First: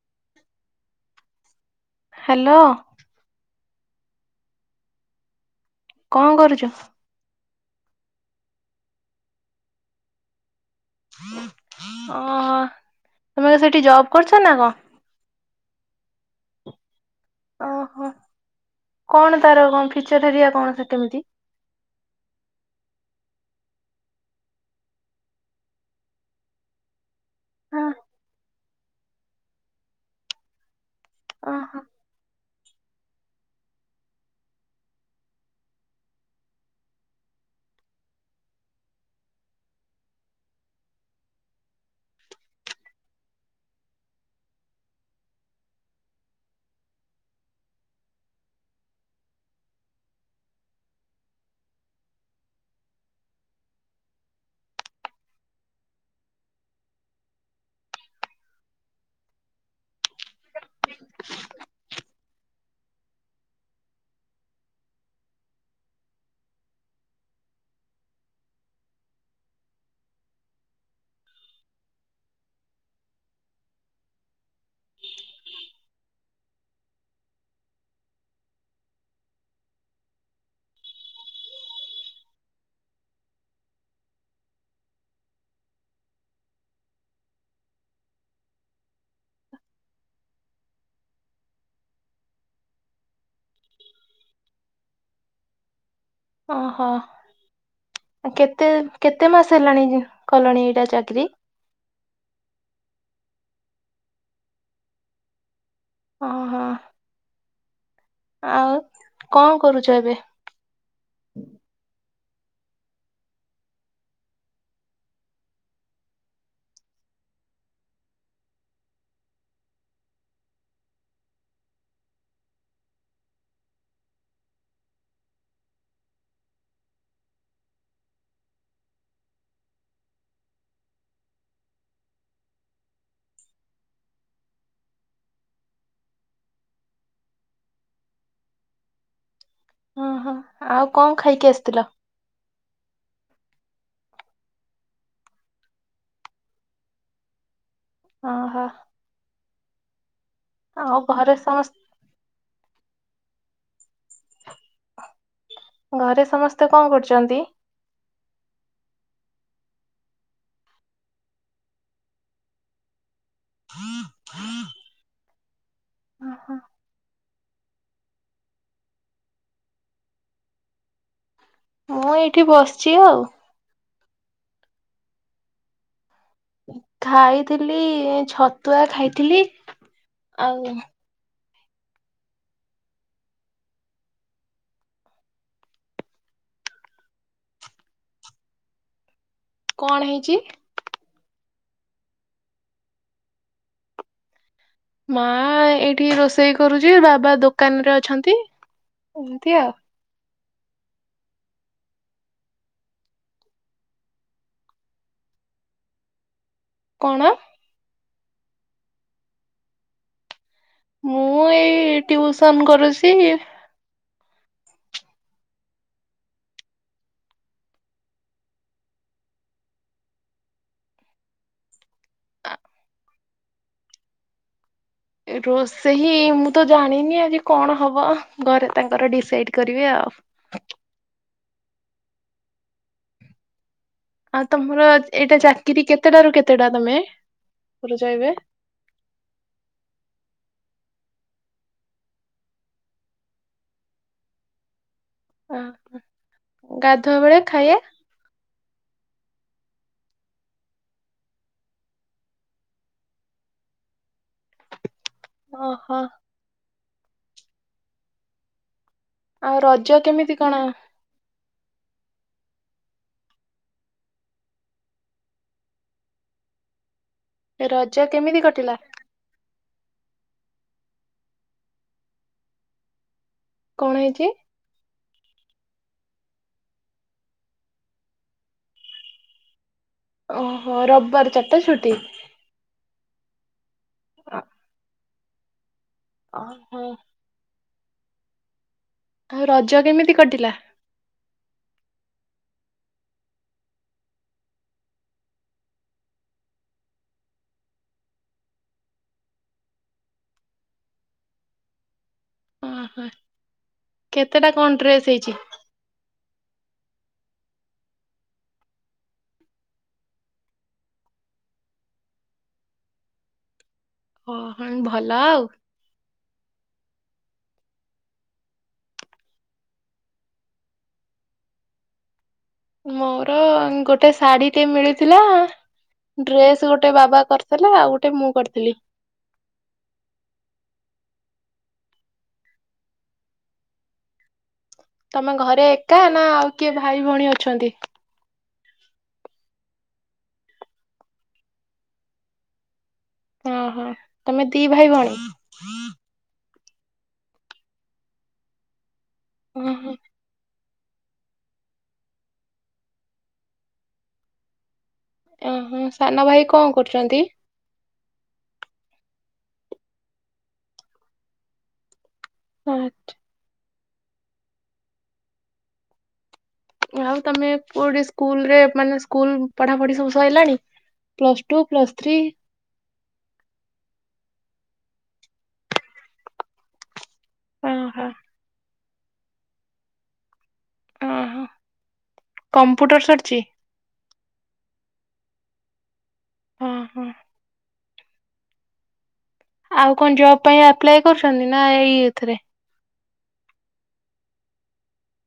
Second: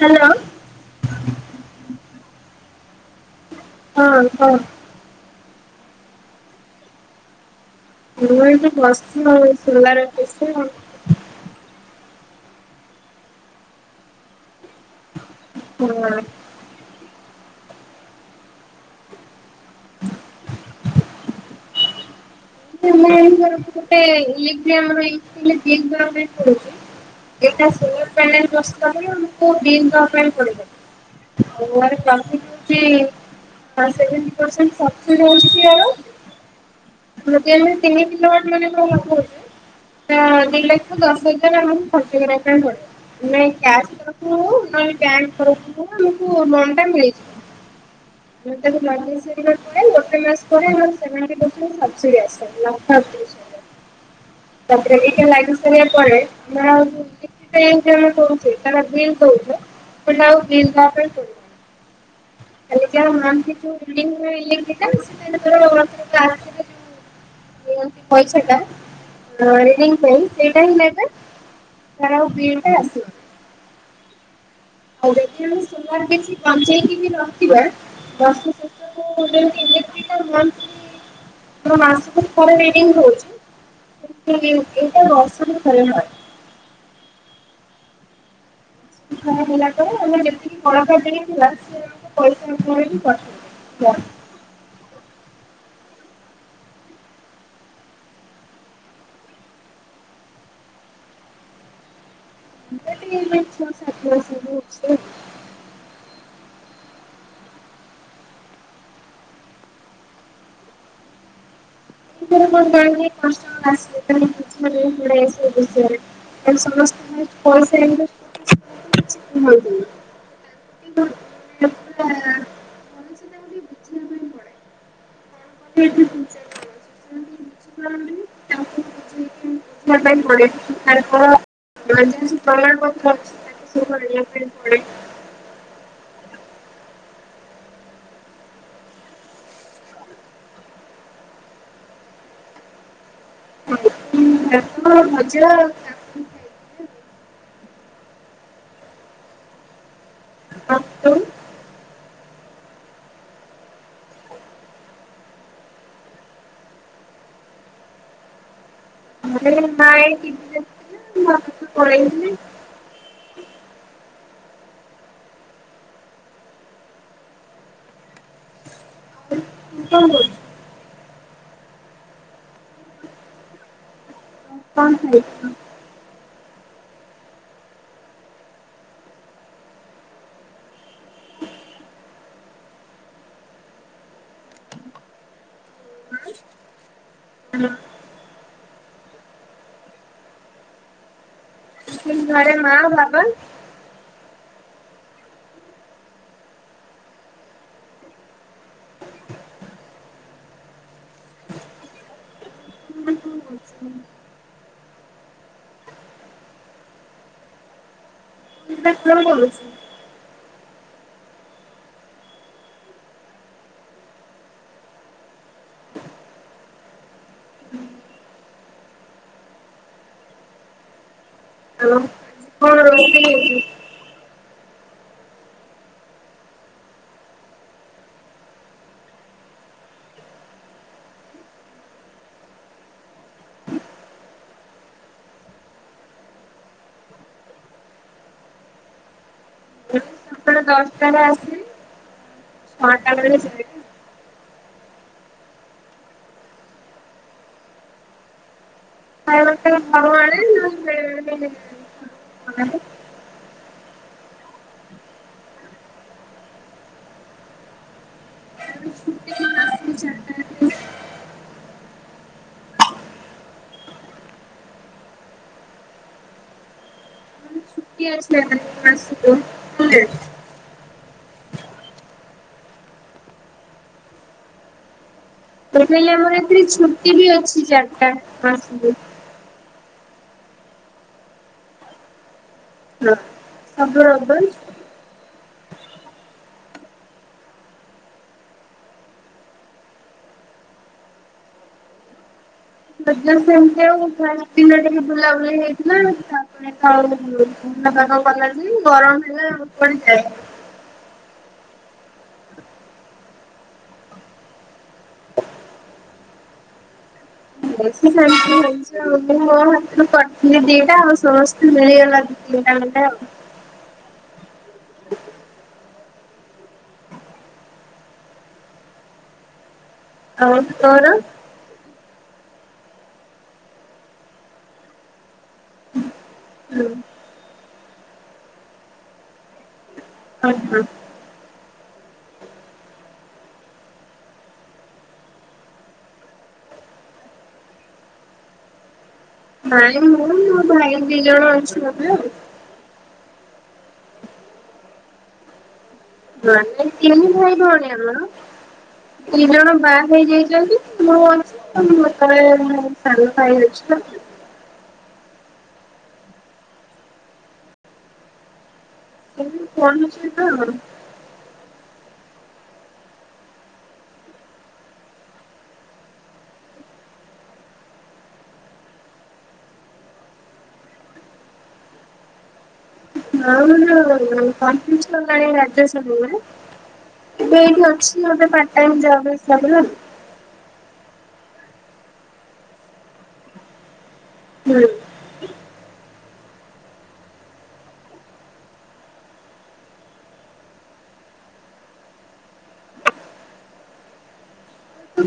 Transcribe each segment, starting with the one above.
Hello hello ହଁ ହଁ କଣ କରୁଛ [unintelligible] ଓହୋ ତମେ ସେଇଠି ଜବ କରୁଛ ନା କଣ ହୁଁ ଓହୋ କଣ ତାର କଣ ଫିଚର ହେରିଆ କଣ କେତେ କେମିତି ମର ଗୋଟେ ଏ ଗ୍ରାମ୍ରୁଛି ହଁ [inaudible] ଓହୋ [inaudible] ହଜାରେ ତିନି କିଲୋୱଟ ମାନ ଦିଲଖ୍ୟ ଦଶ ହଜାର ଆ ଖର୍ଚ୍ଚ କରା ପାଇଁଣ ପଡ଼ ନାଇଁ କ୍ୟାସ୍ ତରଫରୁ ହ ନାଇ ବ୍ୟାଙ୍କ ତରଫରୁ ହ ଆମକୁ ଲୋନ ଟା ମିଳିଯ ମୁଁ ତାକୁ ଲ ସରିବା ପରେ ଗୋଟେ ମାସ ପରେ ଆମର ସେମାନଙ୍କ ଦେ [inaudible] ତାପରେ ଟିକା ଲାଗି ସାରିଲା ପରେ ନା ଜମ କହୁଛି ତା ବିଲ୍ କହୁଛ ଟ ବପ କାଲି ଯା ମ ବ ସେ ପଇସାଟା ପାଇଁ ସେଇଟା ହିଁ ତାର ଆଉ ବିିଇଟେ ଆସିବ ଆଉ ଯେତେବେଳେ ସୁୋମାର ବେଶି କଞ୍ଚେଇକି ବି ରହିଥିବା ବର୍ଷ ଶେଷ ମାସ ଏଇଟା ମସମ ଭଲ ା ହେଲା ପରେ ଆମେ ଯେତିକି କଳକାଟି ଥିଲା ସେ ଆମ ପଇସା ଉପରେ ବି କରିୁ ହ ଓହୋ କେତେ କେତେ ମାସ ହେଲାଣି କଲଣି ଏଇଟା ଚାକିରି ଏଣ୍ଟରଟମେଣ୍ଟ ଓଁ ହଁ ଆଉ କଣ କରୁଛ ଏବେ ମ କଷ୍ଟିଲ ସମସ୍ତ ପଇସା [inaudible] ବିବା ପାଇଁ ପଡଛି ପଁ କୁ ପାଇଁପ ଘିଲ ସେ ଥଡ ଓ ହୋ ଆଉ କଣ ଖାଇକି ଆସିଥିଲ ହ ହଁ ମଜା ଓହୋ ଆଉ ଘରେ ସମସ୍ତେ ଘରେ ସମସ୍ତେ କଣ କରୁଛନ୍ତି ମଁ ମା ଆସିଥିଲା ମୁଁ ଆ ପଳେଇି ହଁ ହଁ ହଁ ହଁ ହୁଁ ହ ମୁଁ ଏଇଠି ବସିଛି ଆଉ କଣ ହେ ଖାଇଥିଲି ଛତୁଆ ଖାଇଥିଲି ଆଉ ହଁ କଣ ହେଇଛି ଘରେ ମା ବାବା ମା ଏଇଠି ରୋଷେଇ କରୁଛି ବାବା ଦୋକାନରେ ଅଛନ୍ତି ଏମିତି ଆଉ କଣ କଣ କରୁଛି ମୁଁ ଏଇ ୍ୟଉସନ କରୁଛି [unintelligible] ରୋଷେଇହି ମୁଁ ତ ଜାଣିନି ଆଜି କଣ ହବ ଘରେ ତାଙ୍କର ଡିସାଇଡ କରିବେ ଆଉ। ଆଉ ତମର ଏଇଟା ଚାକିରି କେତେଟା ରୁ କେତେଟା ତମେ ପୁରଚାଇବେ। ଆପଣ ଦଶଟାରେ ଆସିବି ଛଅଟା ବେଳେ ଯାଏ। ଓ ଗାଧୁଆ ବେଳେ ଖାଇବା [unintelligible] ବନାଏ। ଓହୋ। [inaudible] ଆଉ ରଜ କେମିତି ଚାରିଟା କଣ ବେଳେ ରଜ କେମିତି କଟିଲା [unintelligible] କଣ ହେଇଛି? ତ୍ରୁ ପିହଲେ ଆମର ଏଥିରେ ଛୁଟି ବି ଅଛି ଚାରିଟା ମାସରେ। ଓହୋ ରବିବାର ଚାରିଟା ଛୁଟି। [unintelligible] ଓହୋ। ଆଉ ରଜ କେମିତି କଟିଲା? ସଜା ସେମିତି ଆଉ ଫାଷ୍ଟ ଦିନରେ ବୁଲାବୁଲି ହେଇଥିଲା ତାପରେ ଆଉ ଭବା କଣ କଲା ଯେ ଗରମ ହେଲା ପଡିଯାଏ। ଓହୋ କେତେଟା କଣ ଡ୍ରେସ୍ ହେଇଛି? ବେଶ ଶାନ୍ତି ହେଇଛି ଆଉ ମୁଁ ମୋ ହାତରୁ କରିଥିଲି ଦିଟା ଆଉ ସମସ୍ତେ ମିଳିଗଲା। [unintelligible] ଓ ହଁ ଭଲ ଆଉ। ହଉ ତୋର। ମୋର ଗୋଟେ ଶାଢୀ ଟେ ମିଳିଥିଲା। ଡ୍ରେସ ଗୋଟେ ବାବା କରିଥିଲା ଆଉ ଗୋଟେ ମୁଁ କରିଥିଲି। ହଁ ହଁ। ତମେ ଘରେ ଏକା ନା ଆଉ କିଏ ଭାଇ ଭଉଣୀ ଅଛନ୍ତି। ନାଇଁ ମୁଁ ମୋ ଭାଇ ଦି ଜଣ ଅଛି ମମେ ଆଉ। ଓହୋ ତମେ ଦି ଭାଇ ଭଉଣୀ। [unintelligible] ନ ନାଇ ତିନି ଭାଇ ଭଉଣୀ ଆମର ଦି ଜଣ ଓହୋ ବାହା ହେଇଯାଇଛନ୍ତି। [unintelligible] ଓହୋ ସାନ ଭାଇ କଣ କରୁଛନ୍ତି? [unintelligible] ଆଠ ଆଉ ତମେ କୋଉଠି ସ୍କୁଲ ରେ ମାନେ ସ୍କୁଲ ପଢାପଢି ସବୁ ସଇଲାଣି। Plus two plus three. [unintelligible] ଏବେ ଏଇଠି ଓହୋ ଅଛି ଏବେ ପାଟଟାଇମ ଜବ ସାରିଲାଣି। ଓହୋ କମ୍ପୁଟର ସରିଛି। ହୁଁ। ହଁ ହଁ। ଆଉ କଣ ଜବ ପାଇଁ ଆପ୍ଲାଏ କରୁଛନ୍ତି ନା ଏଇ ଏଥିରେ।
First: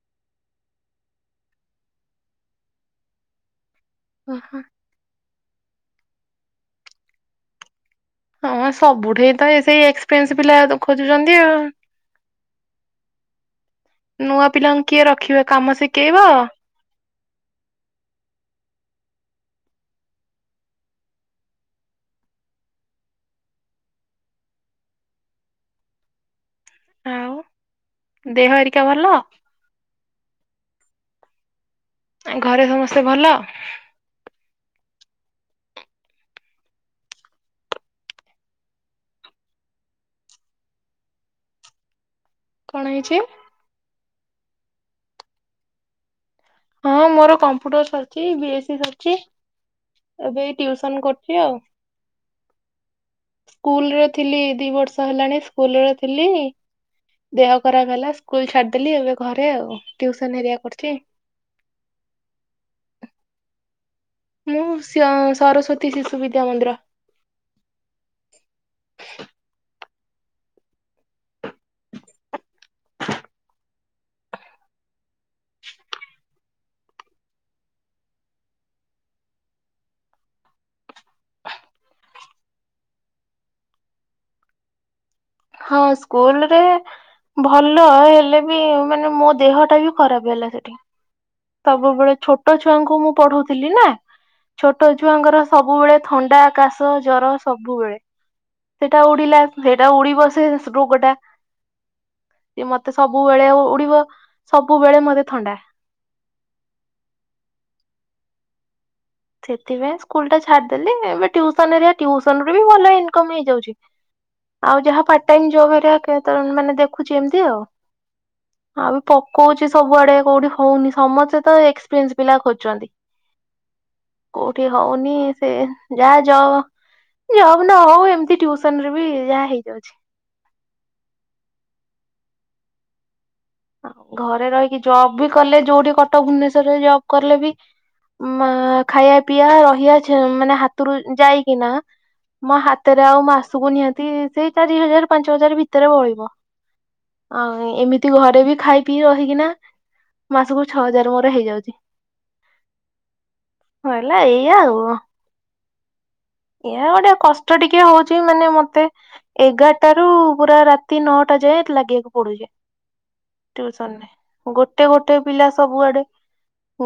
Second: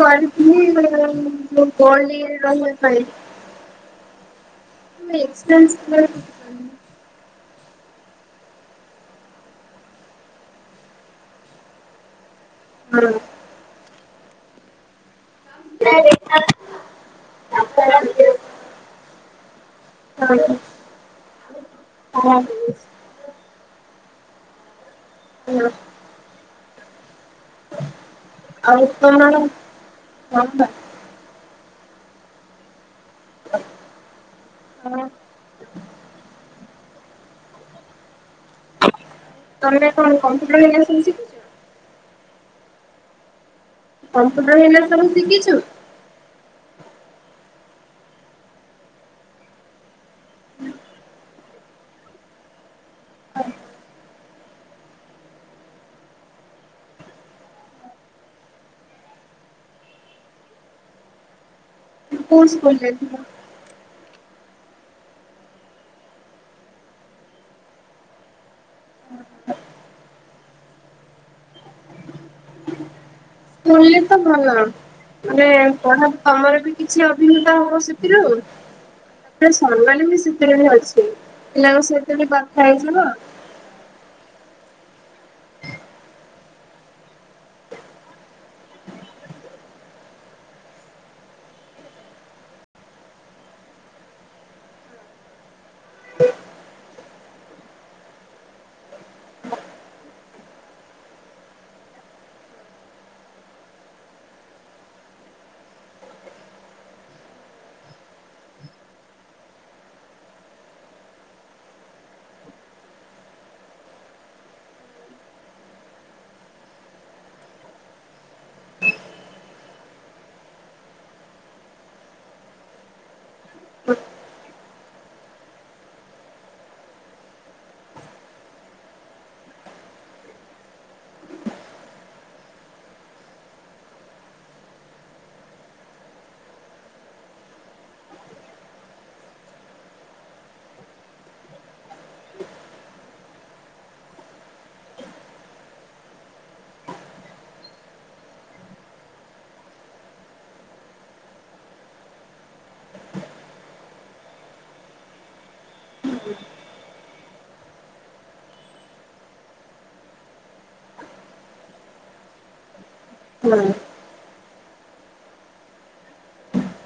କରିଥିଲି ଇ ଗୋଲ୍ଡ୍ ଇଏ ରେ ରହିବା ପାଇଁ। ଓହୋ। [unintelligible] ହଁ ସବୁଠି ତ ଏ ସେଇ ଏକ୍ସପେଏନ୍ସ ପିଲା ଖୋଜୁଛନ୍ତି ଆଉ। ହଁ। ନୂଆ ପିଲାଙ୍କୁ କିଏ ରଖିବ କାମ ଶିଖେଇବ। [unintelligible] [inaudible] ଆଉ ଦେହ ହେରିକା ଭଲ। [inaudible] ଘରେ ସମସ୍ତେ ଭଲ ହଁ [inaudible] କ'ଣ ହେଇଚି? [inaudible] ହଁ ମର କମ୍ପୁଟର ସର୍ଚି, ବିଏସି ସର୍ଚି। ଏବେ ଟିଉସନ୍ କ--ଚି ଆଉ। କୁଲ୍‌ରେ ଥିଲି, ଦି ବର୍ଷ ହେଲାଣି ସ୍କୁଲ୍ ରେ ଥିଲି। ଦେହ ଖରାପ ହେଲା। ସ୍କୁଲ ଛାଡ୍‌ଦେଲି ଏବେ ଘରେ ଆଉ, ଟୁଉସନ୍ କର୍ଚି। [inaudible] ମୁଁ ସରସ୍ଵତୀ ଶିଶୁ ବିଦ୍ୟା ମନ୍ଦିର ହଁ [inaudible] [unintelligible] [inaudible] ହଁ! ସ୍କୁଲ୍ ରେ ଭଲ, ହେଲେ ବି ମାନେ ମୋ ଦେହଟା ବି ଖରାପେ ହେଲା ସେଠି। ସବୁବେଳେ ଛୋଟ ଛୁଆଙ୍କୁ ମୁଁ ପଢ଼ଉ ଥିଲି ନା। ଛୋଟ ଛୁଆଙ୍କର ସବୁ--ଳେ ଥଣ୍ଡା କାଶ, ଜର ସବୁବେଳେ। ସେଟା ଉଡ଼ିଲା, ହେଟା ଉଡ଼ିବ ସେ ରୋଗଟା। ମତେ ସବୁବେଳେ ଉଡ଼ିବ, ସବୁବେଳେ ମତେ ଥଣ୍ଡା। ସେଥିପାଇଁ ସ୍କୁଲ ଟା ଛାଡ୍‌ଦେଲି, ଏବେ ଟିଉସନ୍‌---ଟିଉସନ୍ ରୁ ବି ଭଲ ଇନ୍‌କମ୍ ହେଇଯାଉଛି। ଆଉ ଯାହା ପାର୍ଟ ଟାଇମ୍ ଜବ୍ ମାନେ ଦେଖୁଚି ଏମ୍ତି ଆଉ। ଆଉ ବି ପକଉଚି ସବୁଆଡ଼େ କଉଠି ହଉନି, ସମସ୍ତେ ତ ଏକ୍ସପିରି ପିଲା ଖୋ---ଚନ୍ତି। ହଁ [inaudible] ଜବ୍ ନହଉ, ଏମ୍ତି ଟିଉସନ୍‌ ରେ ବି ଯାହା ହେଇଯାଉଛି। ଘରେ ରହିକି ଜବ୍ ବି କଲେ, ଯଉଠି କଟକ୍ ଭୁବନେଶର୍ ରେ ଜବ୍ କଲେ ବି ଖାୟା, ପିଆ, ରହି ମାନେ ହାତୁରୁ ଯାଇକିନା ହାତରେ ଆଉ ମାସୁକୁ ନିହାତି ସେଇ ଚାରି ହଜାର୍ ପାଞ୍ଚ ହଜାର୍ ଭିତରେ ବଳିବ। [inaudible] ଖାଇ, ପିଇ, ରହିକିନା ମାସୁକୁ ଛଅ ହଜାର୍ ମୋର ହେଇଯାଉଚି। [inaudible] ଟିକେ ହଉଚି, ମାନେ ମତେ ଏଗାର୍ ଟାରୁ ପୁରା ରାତି ନଅଟା ଯାଏ, ଲାଗି--କୁ ପଡୁଚି। ହଁ ମାନେ ରେ ଗୋଟେ ଗୋଟେ ପିଲା ସବୁଆଡ଼େ।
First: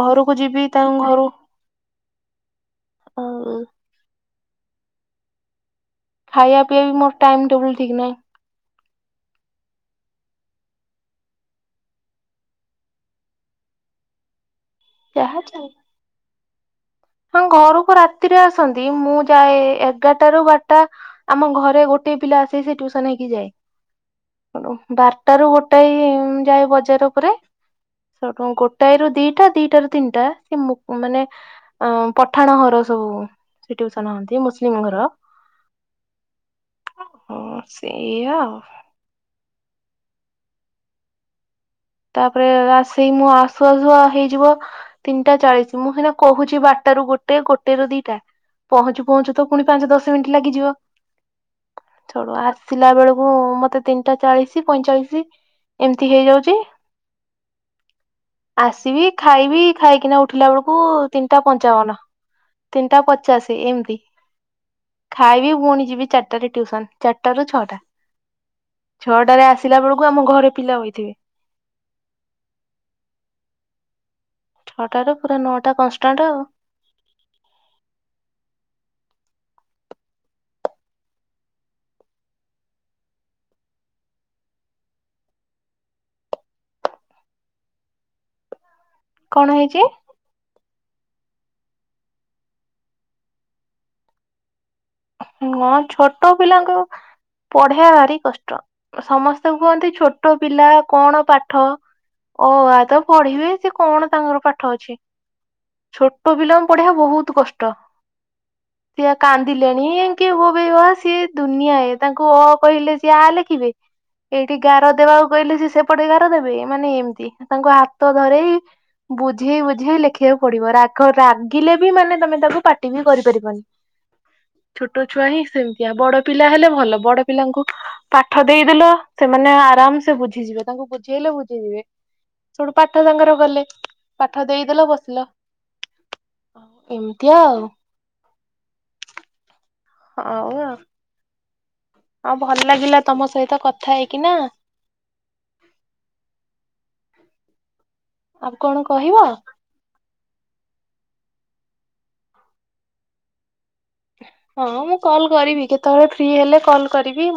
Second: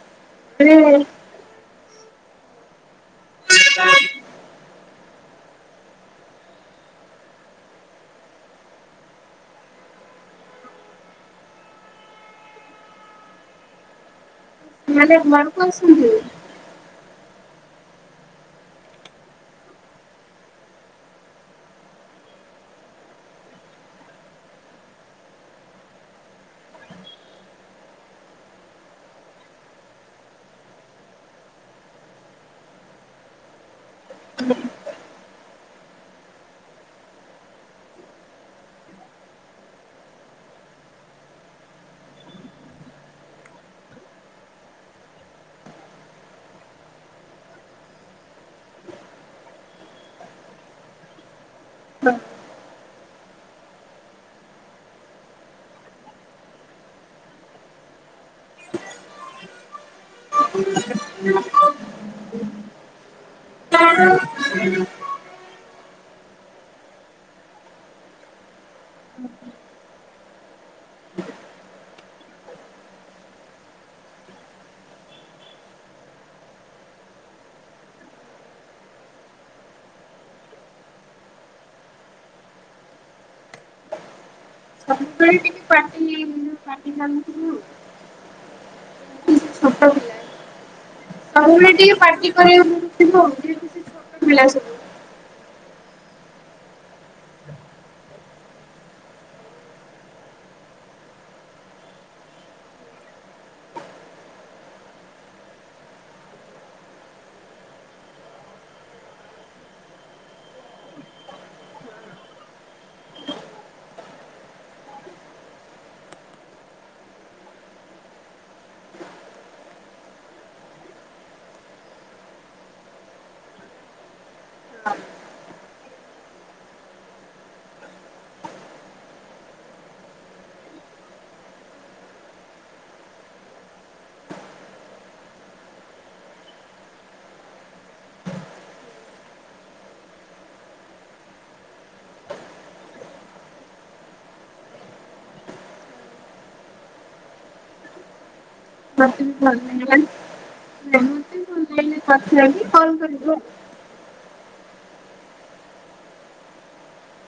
ଘରକୁ ଯିବି, ତା ଘରୁ ଖାଇ, ପିଇବା ବି ମୋର ଟାଇମ୍ ଟେବଲ୍ ଠିକ୍ ନାହିଁ। ଯାହା ଚାଲେ [inaudible] ହଁ! ଘରକୁ ରାତିରେ ଆସନ୍ତି, ମୁଁ ଯାଏ ଏଗାର୍ ଟା ରୁ ବାର୍ଟା। ଆମ ଘରେ ଗୋଟିଏ ପିଲା ସେ ଟୁଉସନ୍‌ ହେଇକି ଯାଏ। ବାର୍ଟା ରୁ ଗୋଟାଇ ଯାଏ, ବଜାର୍ ଉପ୍ରେ ଗୋଟାଏ ର ଦିଟା, ଦିଟାରୁୁ ତିନ୍ଟା ମାନେ ପଠାଣ ର ସବୁ, ସେ ଟିଉସନ୍‌ ହୁଅନ୍ତି ମୁସ୍‌ଲିମ୍ ଘର। [inaudible] ତା'ପରେ ମୁଁ ଆସୁ ଆସୁ ହେଇଯିବ। ତିନ୍‌ଟା ଚାଳିଶି ମୁଁ କହୁଚି ବାର୍ଟ ରୁ ଗୋଟେ, ଗୋଟେ ରୁ ଦିଇଟା। ପହଞ୍ଚୁ ପହଞ୍ଚୁ ତ ପୁଣି ପାଞ୍ଚ ଦଶ ମିନିଟ ଲାଗିଯିବୁ ଆସ ସିଲା ବେଳକୁ ମତେ ତିନିଟା ଚାଳିଶ ପଇଁଚାଳିଶ ଏମିତି ହେଇଯାଉଛି ଆସିବି ଖାଇବି ଖାଇକିନା ଉଠିଲା ବେଳକୁ ତିନିଟା ପଞ୍ଚାବନ ତିନିଟା ପଚାଶ ଏମତି ହୁଁ ହୁଁ ଖାଇବି ପୁଣି ଯିବି ଚାରିଟାରେ ଟଟିୁସନ ଚାରିଟା ରାରୁ ଛଅଟା ଛଅଟାରେ ଆସିଲା ବେଳକୁ ଆମ ଘରେ ପିଲା ହୋଇଥିବେ ଛଅଟାରୁ ପୁରା ନଅଟା କନଷ୍ଟାଣ୍ଟ ଆଉ ସବୁବେଳେ ଟିକେ ପାଟି ପାଟି ମ କଣ ହେଇଛି ଆପ ଆଉ ଗୋଟ ଟିକେ ପାର୍ଟି କରିବ ହଁ ଛୋଟ ପିଲାଙ୍କୁ ପଢ଼ିଆ ଭାରି କଷ୍ଟ ସମସ୍ତଙ୍କୁ କୁହନ୍ତି ଛୋଟ ପିଲା କଣ ପାଠ? ଅ ଆ ତ ପଢ଼ିବେ ସେ କଣ ତାଙ୍କର ପାଠ ଅଛି? ଛୋଟ ବିଲମ ପଢ଼ିଆ ବହୁତ କଷ୍ଟ ସେଆ କାନ୍ଦିଲି। ହୋବ ସିଏ ଦୁନିଆ ତାଙ୍କୁ ଅ କହିଲେ ସିଏ ଆ ଲେଖିବେ। ଏଇଠି ଗାର ଦେବାକୁ କହିଲେ ସେ ସେପଟେ ଗାର ଦେବେ ମାନେ ଏମିତି ତାଙ୍କୁ ହାତ ଧରେଇ ବୁଝେଇ ବୁଝେଇ ଲେଖିବାକୁ ପଡିବ ରାଗ ରାଗିଲେ ବି ମାନେ ତମେ ତାକୁ ପାଟିବି କରିପାରିବନି। ଛୋଟ ଛୁଆ ହିଁ ସେମିତିଆ ବଡ ପିଲା ହେଲେ ଭଲ ବଡ ପିଲାଙ୍କୁ ପାଠ ଦେଇଦେଲ ସେମାନେ ଆରା ସେଠୁ ପାଠ ସାଙ୍ଗର ଗଲେ ପାଠ ଦେଇଦେଲ ବସିଲ। ଏମିତିଆ ଆଉ। ହଁଉ ଆଉ। ହଉ ଭଲ ଲାଗିଲା ତମ ସହିତ କଥା ହେଇକି ନା। ଆଉ କଣ? କହିବ? ମତେ ବି ଭଲ ଲାଗିଲା ଲକି କଲ କରିବୁ ଆଉ। ହଁ ମୁଁ କଲ୍ କରିବି କେତେବେଳେ ଫ୍ରି ହେଲେ କଲ୍ କରିବି